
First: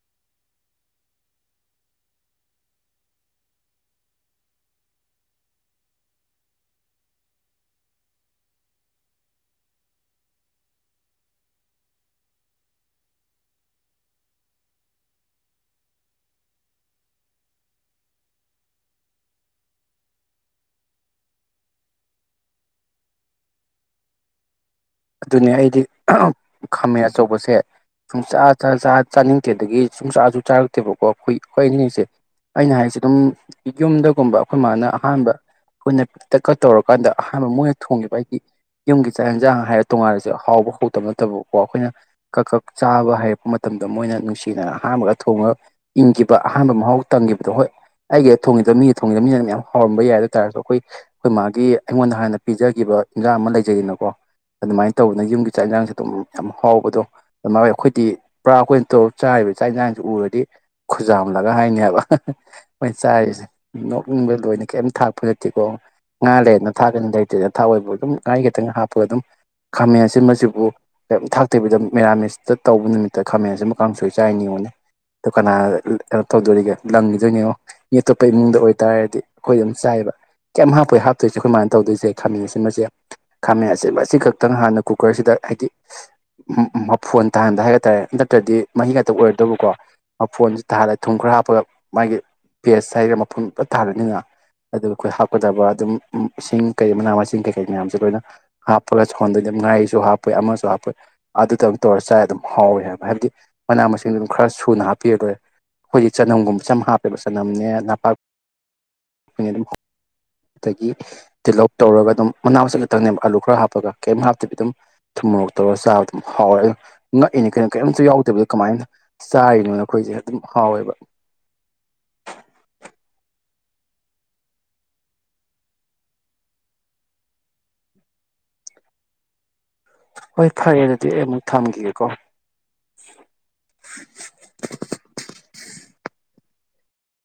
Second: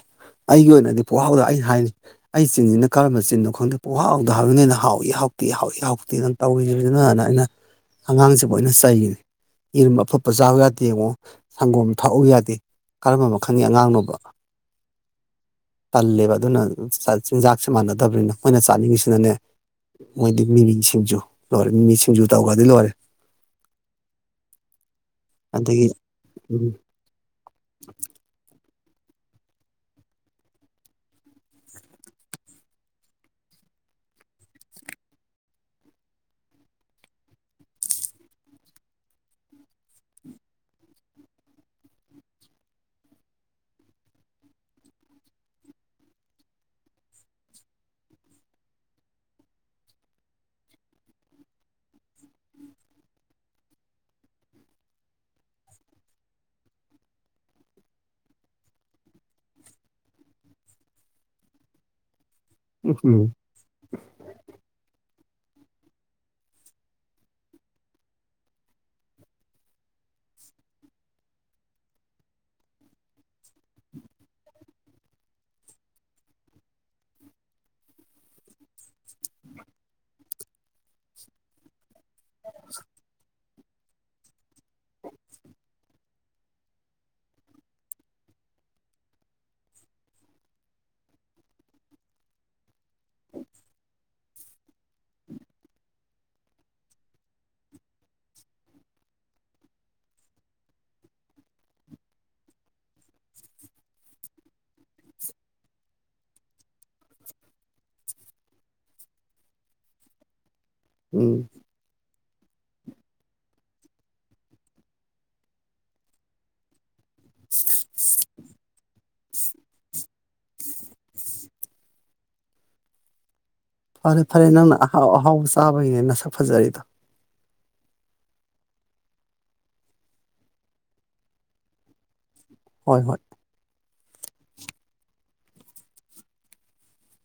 ꯑꯩꯒꯤ ꯑꯣꯏꯅꯗꯤ ꯄꯨꯍꯥꯎꯗ ꯑꯩꯅ ꯍꯥꯏꯅꯤ ꯑꯩ ꯆꯤꯟꯁꯤꯅ ꯀꯔꯝꯕ ꯆꯤꯟꯅꯣ ꯈꯪꯗꯦ ꯄꯨꯍꯥꯎꯗ ꯍꯥꯏꯕꯅꯤꯅ ꯍꯥꯎꯏ ꯍꯥꯎꯇꯤ ꯍꯥꯎꯏ ꯍꯥꯎꯇꯦ ꯑꯗꯨ ꯇꯧꯏꯅꯤ ꯑꯗꯨꯅꯅ ꯑꯩꯅ ꯑꯉꯥꯡꯁꯤꯕꯨꯩꯅ ꯆꯩꯈꯤꯅꯤ ꯏꯔ ꯑꯐ ꯄꯨꯖ ꯌꯥꯗꯦ ꯌꯦꯡꯉꯣ ꯁꯪꯒꯣꯝ ꯊꯛꯎ ꯌꯥꯗꯦ ꯀꯔꯝꯕ ꯃꯈꯜꯒꯤ ꯑꯉꯥꯡꯅꯣꯕ ꯇꯜꯂꯦꯕ ꯑꯗꯨꯅ ꯆꯤꯟꯖꯥꯛꯁꯦ ꯃꯥꯟꯅꯗꯕꯅꯤꯅ ꯃꯣꯏꯅ ꯆꯥꯅꯤꯡꯉꯤꯁꯤꯅꯅꯦ ꯃꯣꯏꯗꯤ ꯃꯤꯃꯤ ꯁꯤꯡꯖꯨ ꯂꯣꯏꯔꯦ ꯃꯤꯃꯤ ꯁꯤꯡꯖꯨ ꯇꯧꯈ꯭ꯔꯗꯤ ꯂꯣꯏꯔꯦ ꯑꯗꯨꯅꯦ ꯑꯩꯗꯤ ꯑꯗꯒꯤ ꯎꯝ ꯈꯥꯝꯃꯦ ꯑꯆꯧꯕꯁꯦ ꯄꯨꯡꯆꯥꯥ ꯥꯛ ꯆꯥ ꯆꯥꯅꯤꯡꯗꯦꯗꯒꯤ ꯁꯨꯝ ꯆꯥꯁꯨ ꯆꯥꯔꯛꯇꯦꯕꯀꯣ ꯑꯩꯈꯣꯏ ꯑꯩꯈꯣꯏ ꯑꯅꯤꯡꯁꯦ ꯑꯩꯅ ꯍꯥꯏꯔꯤꯁꯦ ꯑꯗꯨꯝ ꯌꯨꯝꯗꯒꯨꯝꯕ ꯑꯩꯈꯣꯏ ꯃꯥꯅ ꯑꯍꯥꯟꯕ ꯑꯩꯈꯣꯏꯅ ꯄꯤꯛꯇꯀ ꯇꯧꯔꯀꯥꯟꯗ ꯑꯍꯥꯟꯕ ꯃꯣꯏꯅ ꯊꯣꯡꯉꯤꯕ ꯑꯩꯒꯤ ꯌꯨꯝꯒꯤ ꯆꯥꯛ ꯌꯦꯟꯖꯥꯡ ꯍꯥꯏꯔ ꯇꯣꯉꯥꯟꯔꯁꯦ ꯍꯥꯎꯕ ꯍꯧꯇꯕ ꯅꯠꯇꯕꯀꯣ ꯑꯩꯈꯣꯏꯅ ꯀꯛ ꯀꯛ ꯆꯥꯕ ꯍꯩꯔꯛꯄ ꯃꯇꯝꯗ ꯃꯣꯏꯅ ꯅꯨꯡꯁꯤꯅꯅ ꯑꯍꯥꯟꯕꯒ ꯊꯣꯡꯉꯒ ꯏꯪꯈꯤꯕ ꯑꯍꯥꯟꯕ ꯃꯍꯥꯎ ꯇꯪꯈꯤꯕꯗꯣ ꯍꯣꯏ ꯑꯩꯒꯤꯗ ꯊꯣꯡꯉꯤꯗꯕ ꯃꯤꯒꯤ ꯊꯣꯡꯉꯤꯗꯕ ꯃꯤꯅ ꯃꯌꯥꯝ ꯍꯥꯎꯔꯝꯕ ꯌꯥꯏ ꯑꯗꯨ ꯇꯥꯔꯁꯨ ꯑꯩꯈꯣꯏ ꯑꯩꯈꯣꯏ ꯃꯥꯒꯤ ꯑꯩꯉꯣꯟꯗ ꯍꯥꯟꯅ ꯄꯤꯖꯈꯤꯕ ꯏꯟꯖꯥꯡ ꯑꯃ ꯂꯩꯖꯩꯗꯅꯀꯣ ꯑꯗꯨꯃꯥꯏꯅ ꯇꯧꯗꯅ ꯌꯨꯝꯒꯤ ꯆꯥꯛ ꯌꯦꯟꯁꯥꯡꯁꯦ ꯑꯗꯨꯝ ꯌꯥꯝ ꯍꯥꯎꯕꯗꯣ ꯑꯗꯨ ꯃꯥ ꯑꯩꯈꯣꯏꯗꯤ ꯄꯨꯔꯥ ꯑꯩꯈꯣꯏꯅ ꯆꯥꯔꯤꯕ ꯆꯥꯛ ꯌꯦꯟꯁꯥꯡꯁꯤ ꯎꯔꯗꯤ ꯈꯨꯖꯥꯝꯂꯒ ꯍꯥꯏꯅꯤ ꯍꯥꯏꯕ ꯃꯣꯏ ꯎꯝ ꯆꯥꯏꯔꯤꯁꯦ ꯅꯣꯛꯅꯤꯡꯕ ꯂꯣꯏꯅ ꯀꯩꯝ ꯊꯥꯛꯄꯗ ꯀꯣ ꯉꯥ ꯂꯩꯔꯅ ꯊꯥꯛꯒꯅ ꯂꯩꯇꯦꯅ ꯊꯥꯛꯑꯣꯏꯕ ꯑꯗꯨꯝ ꯉꯥꯔꯤ ꯈꯛꯇꯪ ꯍꯥꯞꯄꯒ ꯑꯗꯨꯝ ꯈꯥꯃꯦꯟꯁꯤ ꯃꯁꯤꯕꯨ ꯀꯩꯝ ꯊꯥꯛꯇꯣꯏꯕꯤꯗ ꯃꯦꯔꯥꯃꯤꯁꯇ ꯇꯧꯕ ꯅꯨꯃꯤꯠꯇ ꯈꯥꯃꯦꯟꯁꯤꯃ ꯀꯥꯡ ꯁꯣꯏ ꯆꯥꯏ ꯅꯤꯉꯣꯅꯤ ꯑꯗꯨꯗ ꯀꯅꯥ ꯀꯩꯅꯣ ꯇꯧꯗꯣꯔꯤꯒꯦ ꯂꯪꯈꯤꯗꯣꯏꯅꯤꯉꯣ ꯃꯤ ꯑꯇꯣꯞꯄ ꯏꯃꯨꯡꯗ ꯑꯣꯏꯕꯇꯥꯔꯒꯗꯤ ꯑꯩꯈꯣꯏ ꯑꯗꯨꯝ ꯆꯥꯏꯑꯕ ꯀꯩꯝ ꯍꯥꯞꯄꯣꯏ ꯍꯥꯞꯇꯣꯏꯁꯦ ꯑꯩꯈꯣꯏꯃꯥꯏꯅ ꯇꯧꯗꯣꯏꯁꯦ ꯊꯝꯅꯁꯤꯃꯁꯦ ꯈꯥꯝꯦꯟꯁꯦꯕ ꯑꯁꯤꯈꯛ ꯈꯤꯇꯪ ꯍꯥꯟꯅ ꯀꯨꯀꯔꯁꯤꯗ ꯍꯥꯏꯗꯤ ꯃꯐꯣꯟ ꯇꯥꯍꯟꯕ ꯍꯥꯏꯒ ꯇꯥꯔꯦ ꯅꯠꯇ꯭ꯔꯗꯤ ꯃꯍꯤ ꯈꯛꯇ ꯑꯣꯏꯔꯣꯏꯗꯧꯕꯀꯣ ꯃꯐꯣꯟꯁꯤ ꯇꯥꯍꯜꯂꯒ ꯊꯨꯝ ꯈꯔ ꯍꯥꯞꯄꯒ ꯃꯥꯒꯤ ꯄꯦꯁ ꯍꯥꯏꯒꯔ ꯃꯐꯣꯟ ꯊꯥꯜꯂꯅꯤꯅ ꯑꯗꯨꯒ ꯑꯩꯈꯣꯏ ꯍꯥꯞꯀꯗꯕ ꯑꯗꯨꯝ ꯏꯁꯤꯡ ꯀꯩ ꯃꯅꯥ ꯃꯁꯤꯡ ꯀꯩꯀꯩ ꯃꯌꯥꯝꯁꯦ ꯂꯣꯏꯅ ꯍꯥꯞꯄꯒ ꯁꯣꯟꯗꯣꯏ ꯑꯗꯨ ꯉꯥꯔꯤꯁꯨ ꯍꯥꯞꯄꯣꯏ ꯑꯃꯁꯨ ꯍꯥꯞꯄꯣꯏ ꯑꯗꯨꯗ ꯑꯃꯨ ꯇꯧꯔ ꯆꯥꯏ ꯑꯗꯨꯝ ꯍꯥꯎꯋꯦ ꯍꯥꯏꯕ ꯍꯥꯏꯕꯗꯤ ꯃꯅꯥ ꯃꯁꯤꯡꯗ ꯑꯗꯨꯝ ꯈꯔ ꯁꯨꯅ ꯍꯥꯞꯄꯤꯔꯗꯣꯏ ꯑꯩꯈꯣꯏꯒꯤ ꯆꯅꯝꯒꯨꯝꯕ ꯆꯝ ꯍꯥꯞꯄꯦꯕ ꯆꯅꯝꯅꯦ ꯅꯄꯥꯛ ꯑꯩꯣꯏ ꯑꯗꯨꯝ ꯑꯗꯒꯤ ꯎꯝ ꯗꯤꯂꯣꯞ ꯇꯧꯔꯒ ꯑꯗꯨꯝ ꯃꯅꯥ ꯆꯠꯂꯛꯇꯪꯅꯦꯕ ꯑꯥꯂꯨ ꯈꯔ ꯍꯥꯞꯄꯒ ꯀꯩꯝ ꯍꯥꯞꯇꯕꯤ ꯑꯗꯨꯝ ꯊꯨꯝꯃ ꯇꯧꯔꯒ ꯆꯥꯕ ꯑꯗꯨꯝ ꯍꯥꯎꯔꯦ ꯑꯗꯨ ꯉꯛꯏꯅꯦ ꯀꯩꯅꯣ ꯀꯔꯤꯝꯇ ꯌꯥꯎꯗꯦꯕꯗ ꯀꯃꯥꯏꯅ ꯆꯥꯔꯤꯅꯣꯗ ꯑꯩꯈꯣꯏꯁꯦ ꯑꯗꯨꯝ ꯍꯥꯎꯋꯦꯕ ꯐꯔꯦ ꯐꯔꯦ ꯅꯪꯅ ꯑꯍꯥꯎ ꯑꯍꯥꯎꯕ ꯆꯥꯕꯒꯤꯅꯦ ꯅꯁꯛ ꯐꯖꯔꯤꯗꯣ ꯍꯣꯏ ꯐꯔꯦ ꯑꯗꯨꯗꯤ ꯑꯩ ꯑꯃꯨꯛ ꯊꯝꯈꯤꯒꯦꯀꯣ ꯍꯣꯏ ꯍꯣꯏ